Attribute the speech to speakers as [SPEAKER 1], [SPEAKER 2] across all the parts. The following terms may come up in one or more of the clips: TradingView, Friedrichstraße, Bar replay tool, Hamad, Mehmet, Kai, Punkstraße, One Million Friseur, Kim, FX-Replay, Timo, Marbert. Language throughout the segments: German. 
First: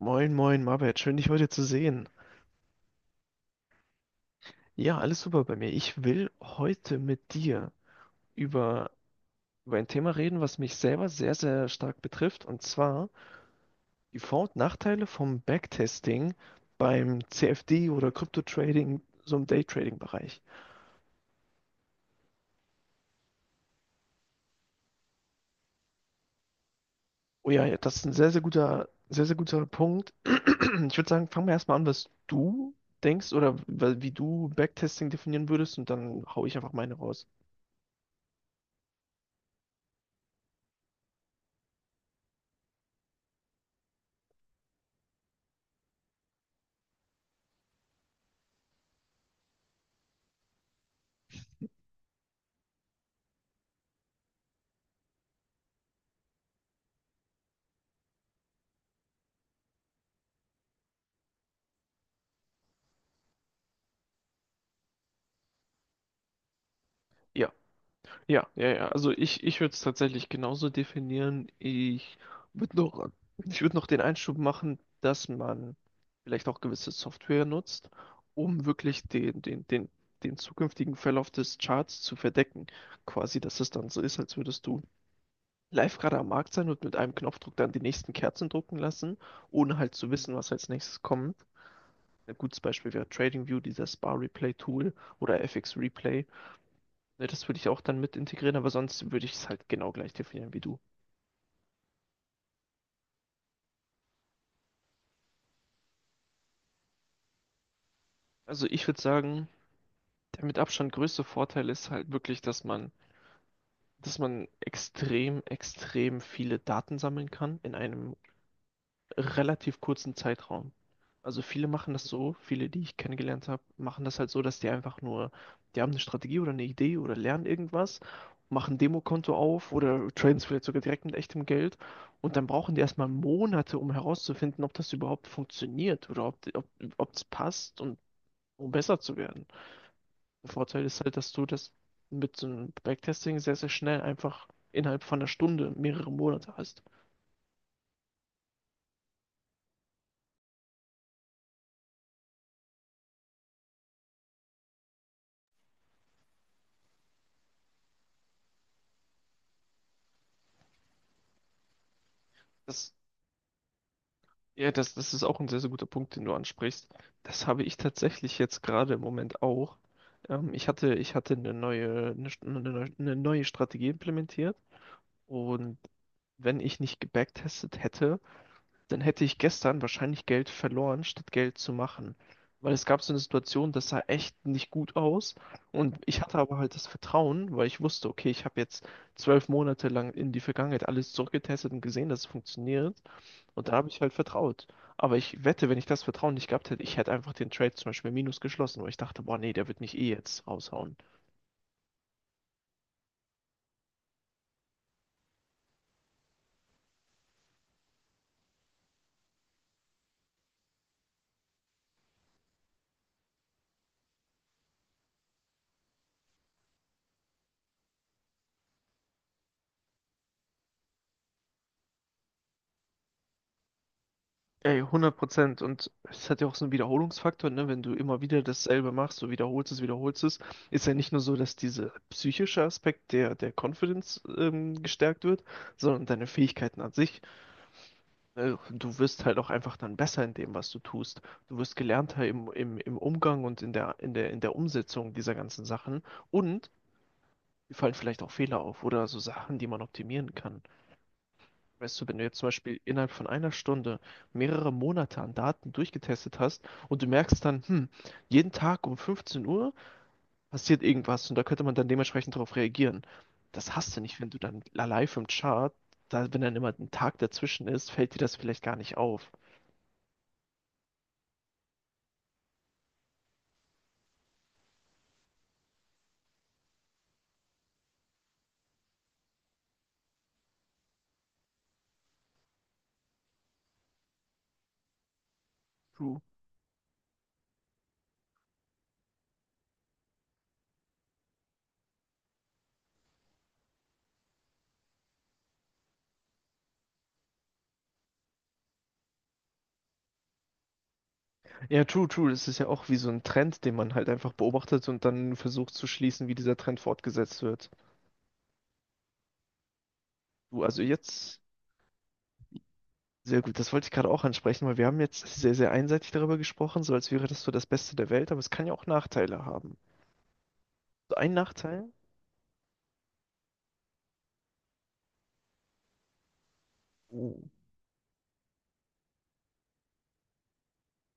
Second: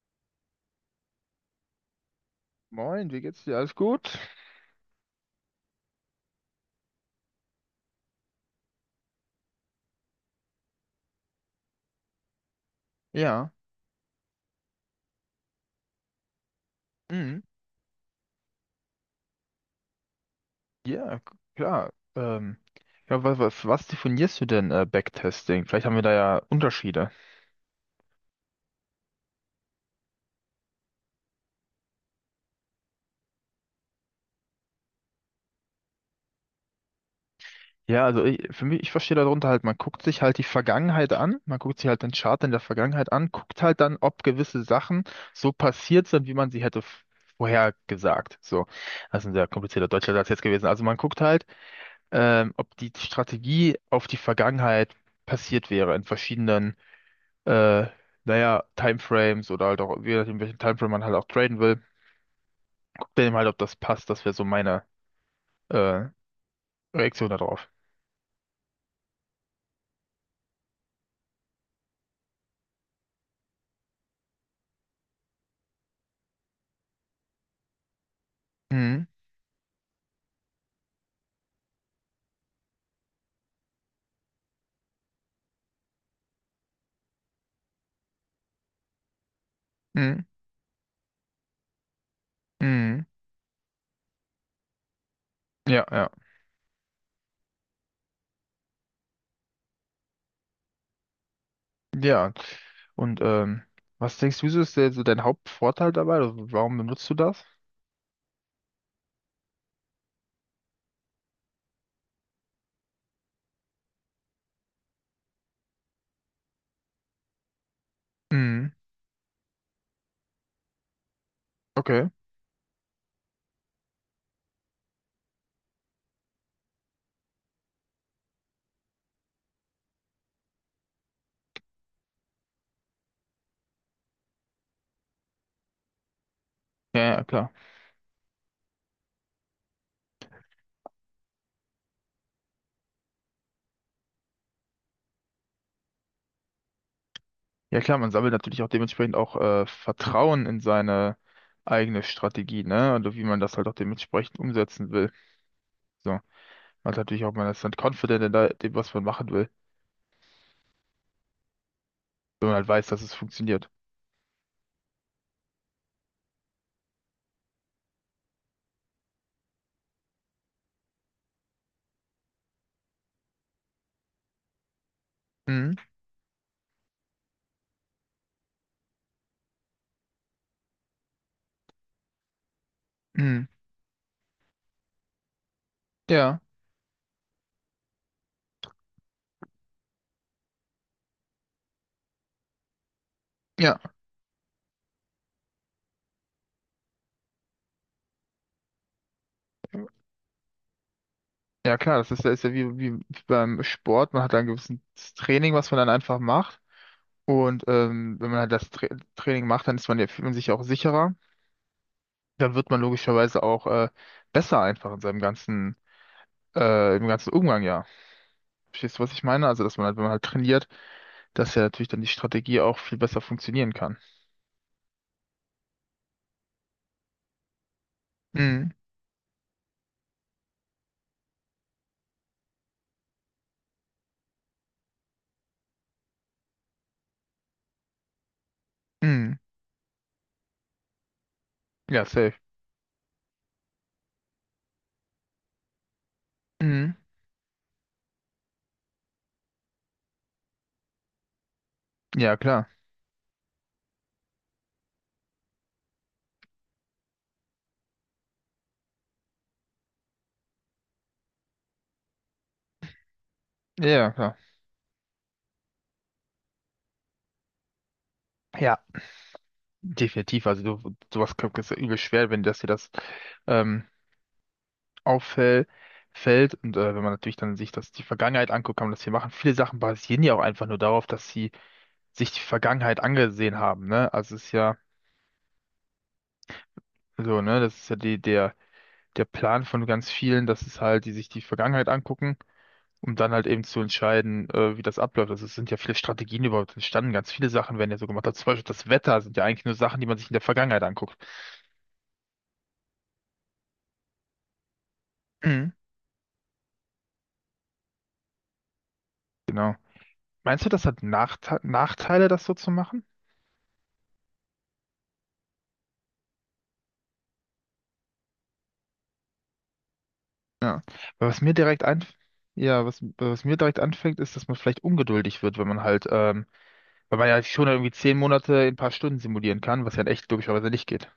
[SPEAKER 1] Moin, moin, Marbert, schön dich heute zu sehen.
[SPEAKER 2] Moin, wie geht's dir? Alles gut?
[SPEAKER 1] Ja, alles super bei mir. Ich will heute mit dir über, über ein Thema reden, was mich selber sehr, sehr stark betrifft, und zwar
[SPEAKER 2] Ja,
[SPEAKER 1] die Vor- und Nachteile vom Backtesting beim
[SPEAKER 2] mhm.
[SPEAKER 1] CFD oder Crypto-Trading, so im Daytrading-Bereich.
[SPEAKER 2] Ja, klar. Ja, was definierst du denn Backtesting? Vielleicht haben wir da ja Unterschiede.
[SPEAKER 1] Oh ja, ja, das ist ein sehr, sehr guter Punkt. Ich würde sagen, fangen wir erstmal an, was du denkst oder wie du Backtesting definieren würdest, und dann hau ich einfach meine raus.
[SPEAKER 2] Ja, also für mich, ich verstehe darunter halt, man guckt sich halt die Vergangenheit an, man guckt sich halt den Chart in der Vergangenheit an, guckt halt dann, ob gewisse Sachen so passiert sind, wie man sie hätte vorhergesagt. So, das ist ein sehr komplizierter deutscher Satz jetzt gewesen. Also man guckt halt, ob die Strategie auf die Vergangenheit passiert wäre in verschiedenen äh, naja, Timeframes oder halt auch, je nachdem, welchen Timeframe man halt auch traden will, guckt dann eben halt, ob das passt. Das wäre so meine äh, Reaktion
[SPEAKER 1] Ja.
[SPEAKER 2] darauf.
[SPEAKER 1] Ja, ja, ja. Also ich würde es tatsächlich genauso definieren. Würde noch, ich würde noch den Einschub machen, dass man vielleicht auch gewisse Software nutzt, um wirklich
[SPEAKER 2] Mhm,
[SPEAKER 1] den zukünftigen Verlauf des Charts zu verdecken. Quasi, dass es dann so ist, als würdest du live gerade am Markt sein und mit einem Knopfdruck dann die nächsten Kerzen drucken lassen, ohne halt zu
[SPEAKER 2] mhm,
[SPEAKER 1] wissen, was als nächstes kommt. Ein gutes Beispiel
[SPEAKER 2] mhm.
[SPEAKER 1] wäre TradingView, dieses Bar replay tool oder
[SPEAKER 2] Ja, ja.
[SPEAKER 1] FX-Replay. Ne, das würde ich auch dann mit integrieren, aber sonst würde ich es halt genau gleich definieren wie du.
[SPEAKER 2] Ja. Und was denkst du, ist der, so dein Hauptvorteil dabei? Also, warum benutzt du das?
[SPEAKER 1] Also ich würde sagen, der mit Abstand größte Vorteil ist halt wirklich, dass man extrem, extrem viele Daten sammeln kann in einem
[SPEAKER 2] Mhm.
[SPEAKER 1] relativ kurzen Zeitraum. Also viele machen das
[SPEAKER 2] Okay.
[SPEAKER 1] so, viele, die ich kennengelernt habe, machen das halt so, dass die einfach nur, die haben eine Strategie oder eine Idee oder lernen irgendwas, machen ein Demokonto auf oder traden es vielleicht sogar direkt mit echtem Geld und dann brauchen die erstmal Monate, um herauszufinden, ob das überhaupt funktioniert oder
[SPEAKER 2] Ja,
[SPEAKER 1] ob es
[SPEAKER 2] ja, klar.
[SPEAKER 1] passt und um besser zu werden. Der Vorteil ist halt, dass du das mit so einem Backtesting sehr, sehr schnell einfach innerhalb von einer Stunde mehrere Monate hast.
[SPEAKER 2] Ja, klar, man sammelt natürlich auch dementsprechend auch Vertrauen in seine eigene Strategie, ne? Und wie man das halt auch dementsprechend umsetzen will. So. Man hat natürlich auch, man ist dann confident in dem, was man machen will, wenn man halt weiß,
[SPEAKER 1] Das
[SPEAKER 2] dass es funktioniert.
[SPEAKER 1] Ja, das ist auch ein sehr, sehr guter Punkt, den du ansprichst. Das habe ich tatsächlich jetzt gerade im Moment auch. Ich hatte, ich hatte eine neue Strategie implementiert
[SPEAKER 2] Mhm.
[SPEAKER 1] und wenn ich nicht gebacktestet hätte, dann hätte ich gestern wahrscheinlich Geld verloren, statt Geld zu machen. Weil es gab so eine
[SPEAKER 2] Mhm.
[SPEAKER 1] Situation, das sah echt nicht gut aus und ich hatte
[SPEAKER 2] Ja,
[SPEAKER 1] aber halt das Vertrauen, weil ich wusste, okay, ich habe jetzt 12 Monate lang in die Vergangenheit alles zurückgetestet und gesehen, dass es funktioniert. Und da
[SPEAKER 2] ja,
[SPEAKER 1] habe ich halt vertraut. Aber ich wette, wenn ich das Vertrauen nicht gehabt hätte, ich hätte einfach den Trade zum Beispiel minus geschlossen, weil ich dachte, boah, nee, der wird mich eh jetzt raushauen.
[SPEAKER 2] ja klar, das ist ja wie, wie beim Sport. Man hat da ein gewisses Training, was man dann einfach macht und wenn man halt das Training macht, dann ist man ja, fühlt man sich auch sicherer, dann wird man logischerweise auch besser einfach in seinem ganzen, im ganzen Umgang, ja. Verstehst du, was ich meine? Also, dass man halt, wenn man halt trainiert, dass ja natürlich dann die Strategie auch viel besser funktionieren kann.
[SPEAKER 1] Ey, 100%. Und es hat ja auch so einen Wiederholungsfaktor, ne? Wenn du immer wieder
[SPEAKER 2] Mhm.
[SPEAKER 1] dasselbe machst, so wiederholst es, ist ja nicht nur so, dass dieser psychische Aspekt der Confidence gestärkt wird, sondern deine Fähigkeiten an sich. Du wirst
[SPEAKER 2] Mhm.
[SPEAKER 1] halt auch einfach dann besser in dem, was du tust. Du wirst
[SPEAKER 2] Ja,
[SPEAKER 1] gelernter
[SPEAKER 2] safe.
[SPEAKER 1] im Umgang und in der Umsetzung dieser ganzen Sachen. Und
[SPEAKER 2] Mhm.
[SPEAKER 1] mir fallen vielleicht auch Fehler auf oder so Sachen, die man optimieren kann. Weißt du, wenn du
[SPEAKER 2] Ja,
[SPEAKER 1] jetzt zum
[SPEAKER 2] klar.
[SPEAKER 1] Beispiel innerhalb von einer Stunde mehrere Monate an Daten durchgetestet hast und du merkst dann, hm, jeden Tag um 15 Uhr passiert irgendwas und da könnte man dann dementsprechend darauf reagieren. Das
[SPEAKER 2] Ja,
[SPEAKER 1] hast du
[SPEAKER 2] ja,
[SPEAKER 1] nicht, wenn
[SPEAKER 2] klar.
[SPEAKER 1] du dann live im Chart, da, wenn dann immer ein Tag dazwischen ist, fällt dir das vielleicht gar
[SPEAKER 2] Ja,
[SPEAKER 1] nicht auf.
[SPEAKER 2] definitiv. Also du, sowas ist ja übel schwer, wenn das dir das ähm, auffällt fällt und wenn man natürlich dann sich das die Vergangenheit anguckt, kann man das hier machen. Viele Sachen basieren ja auch einfach nur darauf, dass sie sich die Vergangenheit angesehen haben, ne? Also es ist ja
[SPEAKER 1] True.
[SPEAKER 2] so, ne, das ist ja der Plan von ganz vielen, dass es halt die sich die Vergangenheit angucken, um dann halt eben zu entscheiden, wie das abläuft. Also es sind ja viele Strategien überhaupt entstanden, ganz viele Sachen werden ja so gemacht. Also zum Beispiel das Wetter sind ja eigentlich nur Sachen, die man sich in der Vergangenheit anguckt.
[SPEAKER 1] Ja, true, true. Das ist ja auch wie so ein Trend, den man halt einfach beobachtet und dann
[SPEAKER 2] Mhm.
[SPEAKER 1] versucht zu schließen, wie dieser Trend fortgesetzt wird.
[SPEAKER 2] Genau.
[SPEAKER 1] Du,
[SPEAKER 2] Meinst du,
[SPEAKER 1] also
[SPEAKER 2] das hat
[SPEAKER 1] jetzt.
[SPEAKER 2] Nachteile, das so zu machen?
[SPEAKER 1] Sehr gut, das wollte ich gerade auch ansprechen, weil wir haben jetzt sehr, sehr einseitig darüber gesprochen, so als wäre das so das Beste der Welt, aber es kann ja auch Nachteile haben.
[SPEAKER 2] Ja.
[SPEAKER 1] So
[SPEAKER 2] Weil
[SPEAKER 1] ein
[SPEAKER 2] was mir direkt
[SPEAKER 1] Nachteil?
[SPEAKER 2] ein, ja, was mir direkt anfängt, ist, dass man vielleicht ungeduldig wird, wenn man halt, weil man
[SPEAKER 1] Oh,
[SPEAKER 2] ja schon irgendwie 10 Monate in ein paar Stunden simulieren kann, was ja in echt logischerweise nicht geht.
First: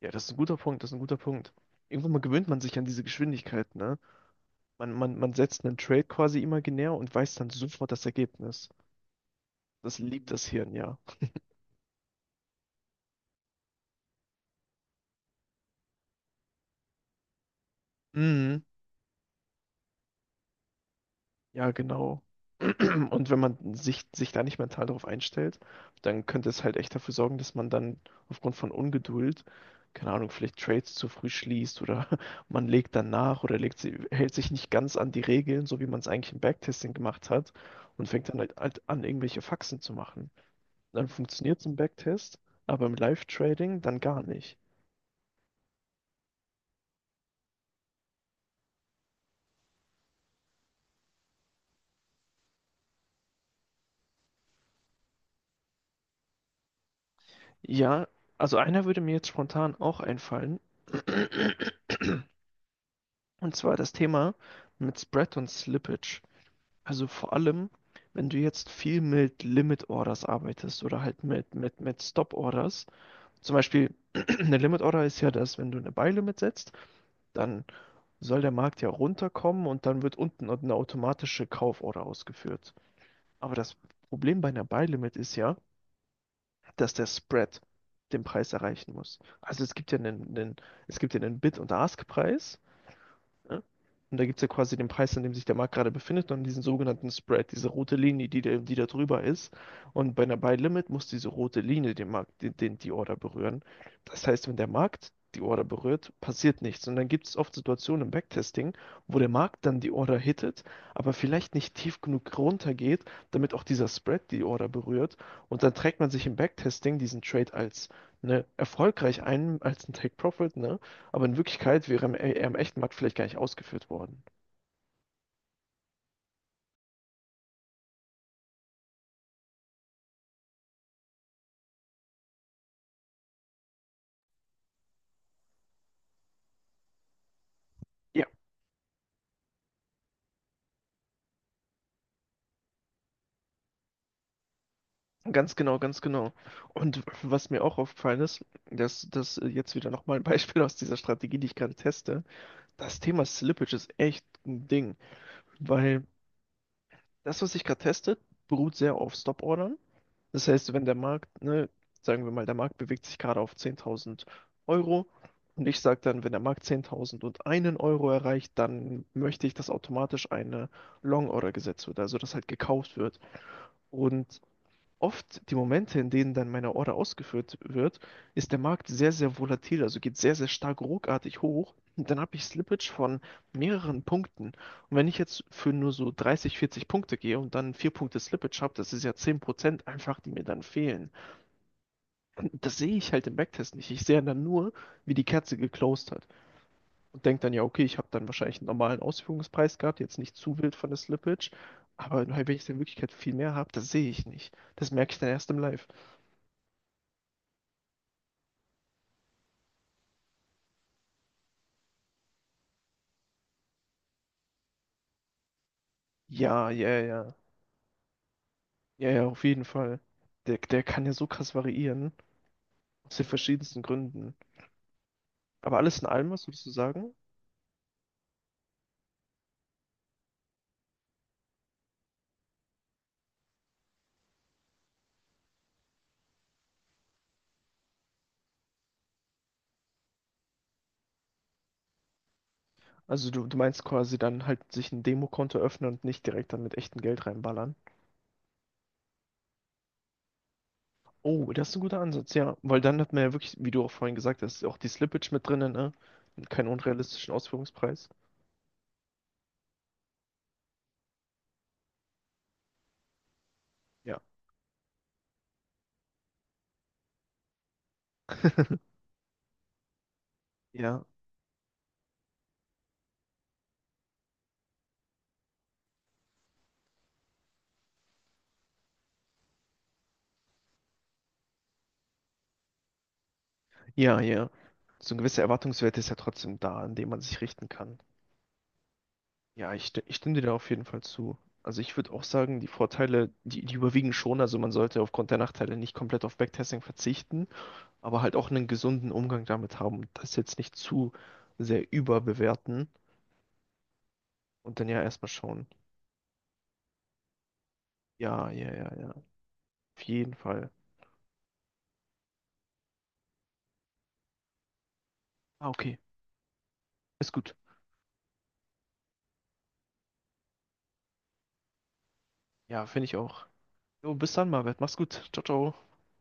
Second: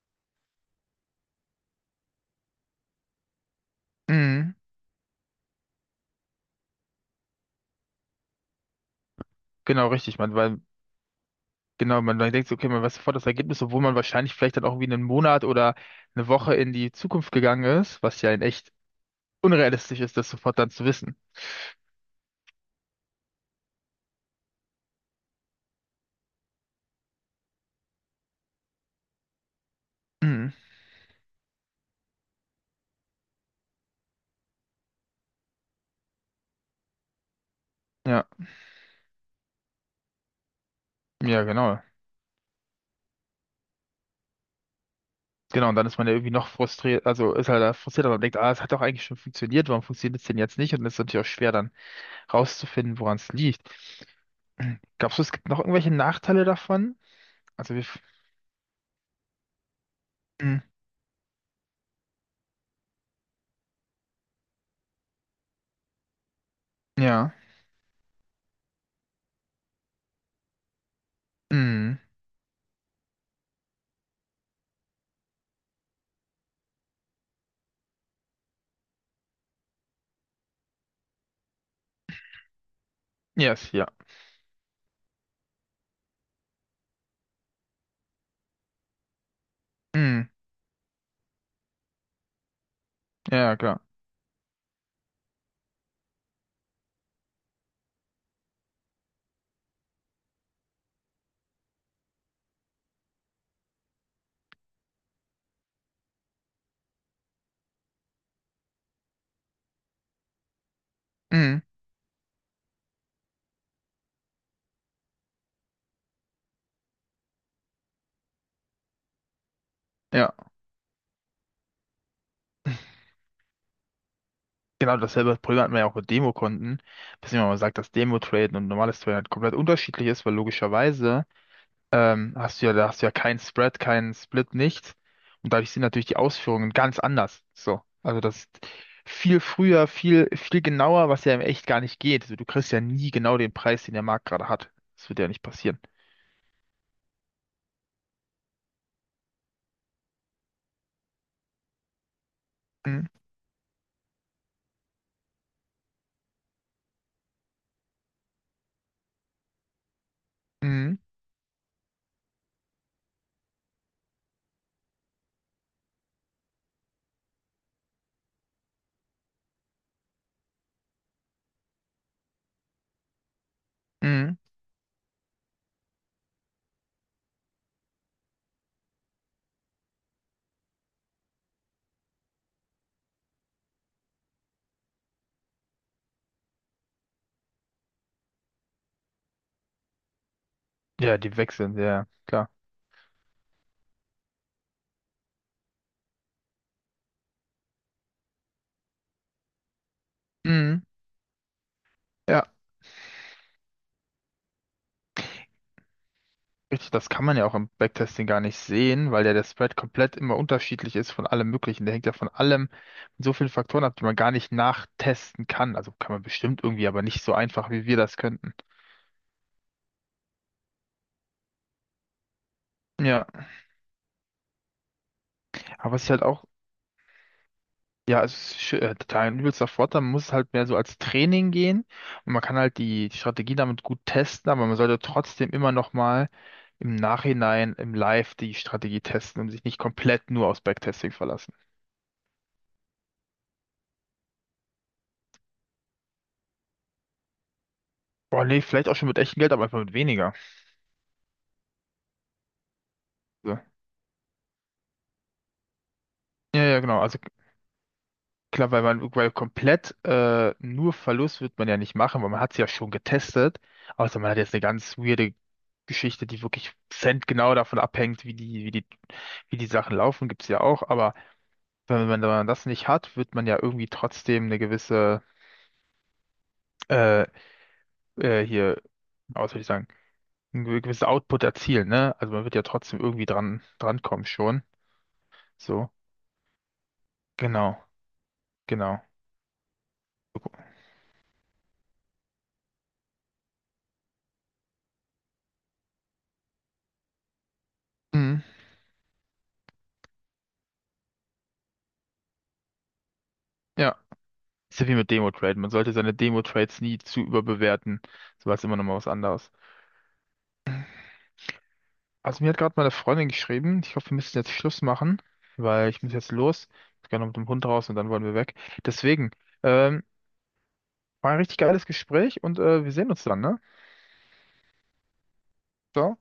[SPEAKER 1] ja, das ist ein guter Punkt, das ist ein guter Punkt. Irgendwann mal gewöhnt man sich an diese Geschwindigkeit, ne?
[SPEAKER 2] Mhm.
[SPEAKER 1] Man setzt einen Trade quasi imaginär und weiß dann sofort das Ergebnis.
[SPEAKER 2] Genau,
[SPEAKER 1] Das
[SPEAKER 2] richtig.
[SPEAKER 1] liebt
[SPEAKER 2] Man,
[SPEAKER 1] das
[SPEAKER 2] weil,
[SPEAKER 1] Hirn, ja.
[SPEAKER 2] genau, man dann denkt, so, okay, man weiß sofort das Ergebnis, obwohl man wahrscheinlich vielleicht dann auch irgendwie einen Monat oder eine Woche in die Zukunft gegangen ist, was ja in
[SPEAKER 1] Mhm.
[SPEAKER 2] echt unrealistisch ist, das sofort dann zu wissen.
[SPEAKER 1] Ja, genau. Und wenn man sich, sich da nicht mental darauf einstellt, dann könnte es halt echt dafür sorgen, dass man dann aufgrund von Ungeduld, keine Ahnung,
[SPEAKER 2] Mhm.
[SPEAKER 1] vielleicht Trades zu früh schließt oder man legt dann nach oder legt sie, hält sich nicht ganz an die Regeln, so wie man es eigentlich im Backtesting gemacht hat und
[SPEAKER 2] Ja,
[SPEAKER 1] fängt dann halt an, irgendwelche Faxen zu machen. Dann
[SPEAKER 2] ja,
[SPEAKER 1] funktioniert es im
[SPEAKER 2] genau.
[SPEAKER 1] Backtest, aber im Live-Trading dann gar nicht.
[SPEAKER 2] Genau, und dann ist man ja irgendwie noch frustriert, also ist halt da frustriert, aber man denkt, ah, es hat doch eigentlich schon funktioniert, warum funktioniert es denn jetzt nicht? Und es ist natürlich auch schwer, dann rauszufinden, woran es liegt. Glaubst du, es gibt noch irgendwelche Nachteile davon? Also wir.
[SPEAKER 1] Ja, also einer würde mir jetzt spontan auch einfallen,
[SPEAKER 2] Mm,
[SPEAKER 1] und zwar das Thema mit Spread und Slippage. Also vor
[SPEAKER 2] ja.
[SPEAKER 1] allem, wenn du jetzt viel mit Limit Orders arbeitest oder halt mit, mit,
[SPEAKER 2] Mm,
[SPEAKER 1] mit Stop Orders. Zum Beispiel, eine Limit Order ist ja das, wenn du eine Buy Limit setzt, dann soll der Markt ja runterkommen und dann wird unten eine automatische Kauforder ausgeführt. Aber
[SPEAKER 2] yes,
[SPEAKER 1] das
[SPEAKER 2] ja.
[SPEAKER 1] Problem bei einer Buy Limit ist ja, dass der Spread den Preis erreichen muss. Also es gibt ja
[SPEAKER 2] Mm,
[SPEAKER 1] einen Bid- und Ask-Preis.
[SPEAKER 2] ja, ja,
[SPEAKER 1] Ne?
[SPEAKER 2] klar.
[SPEAKER 1] Und da gibt es ja quasi den Preis, an dem sich der Markt gerade befindet, und diesen sogenannten Spread, diese rote Linie, die, die da drüber ist. Und bei einer Buy Limit muss diese rote Linie den Markt, die Order berühren. Das heißt, wenn der Markt die Order berührt, passiert nichts. Und dann gibt es oft Situationen im Backtesting, wo der Markt dann die Order hittet, aber vielleicht
[SPEAKER 2] Mm,
[SPEAKER 1] nicht tief genug runtergeht, damit auch dieser Spread die Order berührt. Und dann trägt man sich im Backtesting diesen Trade als ne, erfolgreich ein, als ein Take
[SPEAKER 2] ja.
[SPEAKER 1] Profit, ne? Aber in Wirklichkeit wäre er im echten Markt vielleicht gar nicht ausgeführt worden.
[SPEAKER 2] Genau dasselbe Problem hatten wir ja auch mit Demokonten. Dass jemand mal sagt, dass Demo-Traden und normales Traden halt komplett unterschiedlich ist, weil logischerweise. Hast du ja, da hast du ja keinen Spread, keinen Split, nichts. Und dadurch sind natürlich die Ausführungen ganz anders. So. Also
[SPEAKER 1] Ja.
[SPEAKER 2] das ist viel früher, viel, viel genauer, was ja im Echt gar nicht geht. Also du kriegst ja nie genau den Preis, den der Markt gerade hat. Das wird ja nicht
[SPEAKER 1] Ganz genau,
[SPEAKER 2] passieren.
[SPEAKER 1] ganz genau. Und was mir auch aufgefallen ist, dass das jetzt wieder nochmal ein Beispiel aus dieser Strategie, die ich gerade teste. Das
[SPEAKER 2] Mhm.
[SPEAKER 1] Thema Slippage ist echt ein Ding, weil das, was ich gerade teste, beruht sehr auf Stop-Ordern. Das heißt, wenn der
[SPEAKER 2] Mhm.
[SPEAKER 1] Markt, ne, sagen wir mal, der Markt bewegt sich gerade auf 10.000 Euro und ich sage dann, wenn der Markt 10.001 Euro erreicht, dann möchte ich, dass automatisch eine Long-Order gesetzt wird, also dass halt gekauft wird.
[SPEAKER 2] Mhm.
[SPEAKER 1] Und oft die Momente, in denen dann meine Order ausgeführt wird, ist der Markt sehr, sehr volatil, also geht sehr, sehr stark ruckartig hoch. Und dann habe ich Slippage von mehreren Punkten. Und wenn ich jetzt für nur so 30, 40 Punkte gehe und dann 4 Punkte Slippage habe, das ist ja 10% einfach, die mir dann fehlen.
[SPEAKER 2] Ja, die wechseln, ja, ja, klar.
[SPEAKER 1] Das sehe ich halt im Backtest nicht. Ich sehe dann nur, wie die Kerze geclosed hat. Und denke dann, ja, okay, ich habe dann wahrscheinlich einen normalen Ausführungspreis gehabt, jetzt nicht zu wild
[SPEAKER 2] Mhm.
[SPEAKER 1] von der Slippage. Aber wenn
[SPEAKER 2] Ja.
[SPEAKER 1] ich in Wirklichkeit viel mehr habe, das sehe ich nicht. Das merke ich dann erst im Live.
[SPEAKER 2] Richtig, das kann man ja auch im Backtesting gar nicht sehen, weil ja der Spread komplett immer unterschiedlich ist von allem Möglichen. Der hängt ja von allem mit so vielen Faktoren ab, die man gar nicht nachtesten kann. Also kann man bestimmt
[SPEAKER 1] Ja,
[SPEAKER 2] irgendwie,
[SPEAKER 1] ja,
[SPEAKER 2] aber nicht so
[SPEAKER 1] ja.
[SPEAKER 2] einfach, wie wir das könnten.
[SPEAKER 1] Ja, ja, auf jeden Fall. Der, der kann ja so krass variieren, aus den
[SPEAKER 2] Ja,
[SPEAKER 1] verschiedensten Gründen. Aber
[SPEAKER 2] aber
[SPEAKER 1] alles
[SPEAKER 2] es
[SPEAKER 1] in
[SPEAKER 2] ist halt
[SPEAKER 1] allem,
[SPEAKER 2] auch,
[SPEAKER 1] was würdest du sagen?
[SPEAKER 2] ja, es ist total ein übelster Vorteil. Man muss halt mehr so als Training gehen und man kann halt die Strategie damit gut testen, aber man sollte trotzdem immer noch mal im Nachhinein, im Live die Strategie testen und sich nicht komplett nur aufs Backtesting verlassen.
[SPEAKER 1] Also du meinst quasi dann halt sich ein Demokonto öffnen und nicht direkt dann mit echtem Geld reinballern.
[SPEAKER 2] Boah, nee, vielleicht auch schon mit echtem Geld, aber einfach mit weniger.
[SPEAKER 1] Oh, das ist ein guter Ansatz, ja. Weil dann hat man ja wirklich,
[SPEAKER 2] So.
[SPEAKER 1] wie du auch vorhin gesagt hast, auch die Slippage mit drinnen, ne? Und
[SPEAKER 2] Ja,
[SPEAKER 1] keinen
[SPEAKER 2] ja, genau. Also
[SPEAKER 1] unrealistischen Ausführungspreis.
[SPEAKER 2] klar, weil man weil komplett nur Verlust wird man ja nicht machen, weil man hat es ja schon getestet. Außer
[SPEAKER 1] Ja.
[SPEAKER 2] man hat jetzt eine ganz weirde Geschichte, die wirklich centgenau davon abhängt, wie die Sachen laufen, gibt's ja auch.
[SPEAKER 1] Ja,
[SPEAKER 2] Aber wenn man, wenn man das nicht hat, wird man ja irgendwie trotzdem eine gewisse äh, hier, ja, was soll ich sagen, einen gewissen Output erzielen, ne? Also man wird ja trotzdem irgendwie dran
[SPEAKER 1] ja,
[SPEAKER 2] kommen
[SPEAKER 1] ja.
[SPEAKER 2] schon.
[SPEAKER 1] So ein gewisser
[SPEAKER 2] So,
[SPEAKER 1] Erwartungswert ist ja trotzdem da, an dem man sich richten
[SPEAKER 2] genau,
[SPEAKER 1] kann.
[SPEAKER 2] genau.
[SPEAKER 1] Ja, ich, ich stimme dir da auf jeden Fall zu. Also ich würde auch sagen, die Vorteile, die, die überwiegen schon. Also man sollte aufgrund der Nachteile nicht komplett auf Backtesting verzichten, aber halt
[SPEAKER 2] Mhm.
[SPEAKER 1] auch einen gesunden Umgang damit haben und das jetzt nicht zu sehr überbewerten
[SPEAKER 2] Ja. Ist
[SPEAKER 1] und
[SPEAKER 2] ja
[SPEAKER 1] dann
[SPEAKER 2] wie
[SPEAKER 1] ja
[SPEAKER 2] mit
[SPEAKER 1] erstmal
[SPEAKER 2] Demo-Trade.
[SPEAKER 1] schauen.
[SPEAKER 2] Man sollte seine Demo-Trades nie zu überbewerten. So
[SPEAKER 1] Ja,
[SPEAKER 2] war es
[SPEAKER 1] ja,
[SPEAKER 2] immer noch
[SPEAKER 1] ja,
[SPEAKER 2] mal was
[SPEAKER 1] ja.
[SPEAKER 2] anderes.
[SPEAKER 1] Auf jeden Fall.
[SPEAKER 2] Also mir hat gerade meine Freundin geschrieben. Ich hoffe, wir müssen jetzt Schluss machen,
[SPEAKER 1] Ah,
[SPEAKER 2] weil
[SPEAKER 1] okay.
[SPEAKER 2] ich muss jetzt los. Ich muss gerne
[SPEAKER 1] Ist
[SPEAKER 2] mit dem
[SPEAKER 1] gut.
[SPEAKER 2] Hund raus und dann wollen wir weg. Deswegen, ähm, war ein richtig geiles Gespräch und
[SPEAKER 1] Ja,
[SPEAKER 2] wir
[SPEAKER 1] finde
[SPEAKER 2] sehen
[SPEAKER 1] ich
[SPEAKER 2] uns dann,
[SPEAKER 1] auch.
[SPEAKER 2] ne?
[SPEAKER 1] Jo, bis dann, Marvet. Mach's gut. Ciao, ciao.
[SPEAKER 2] Ciao.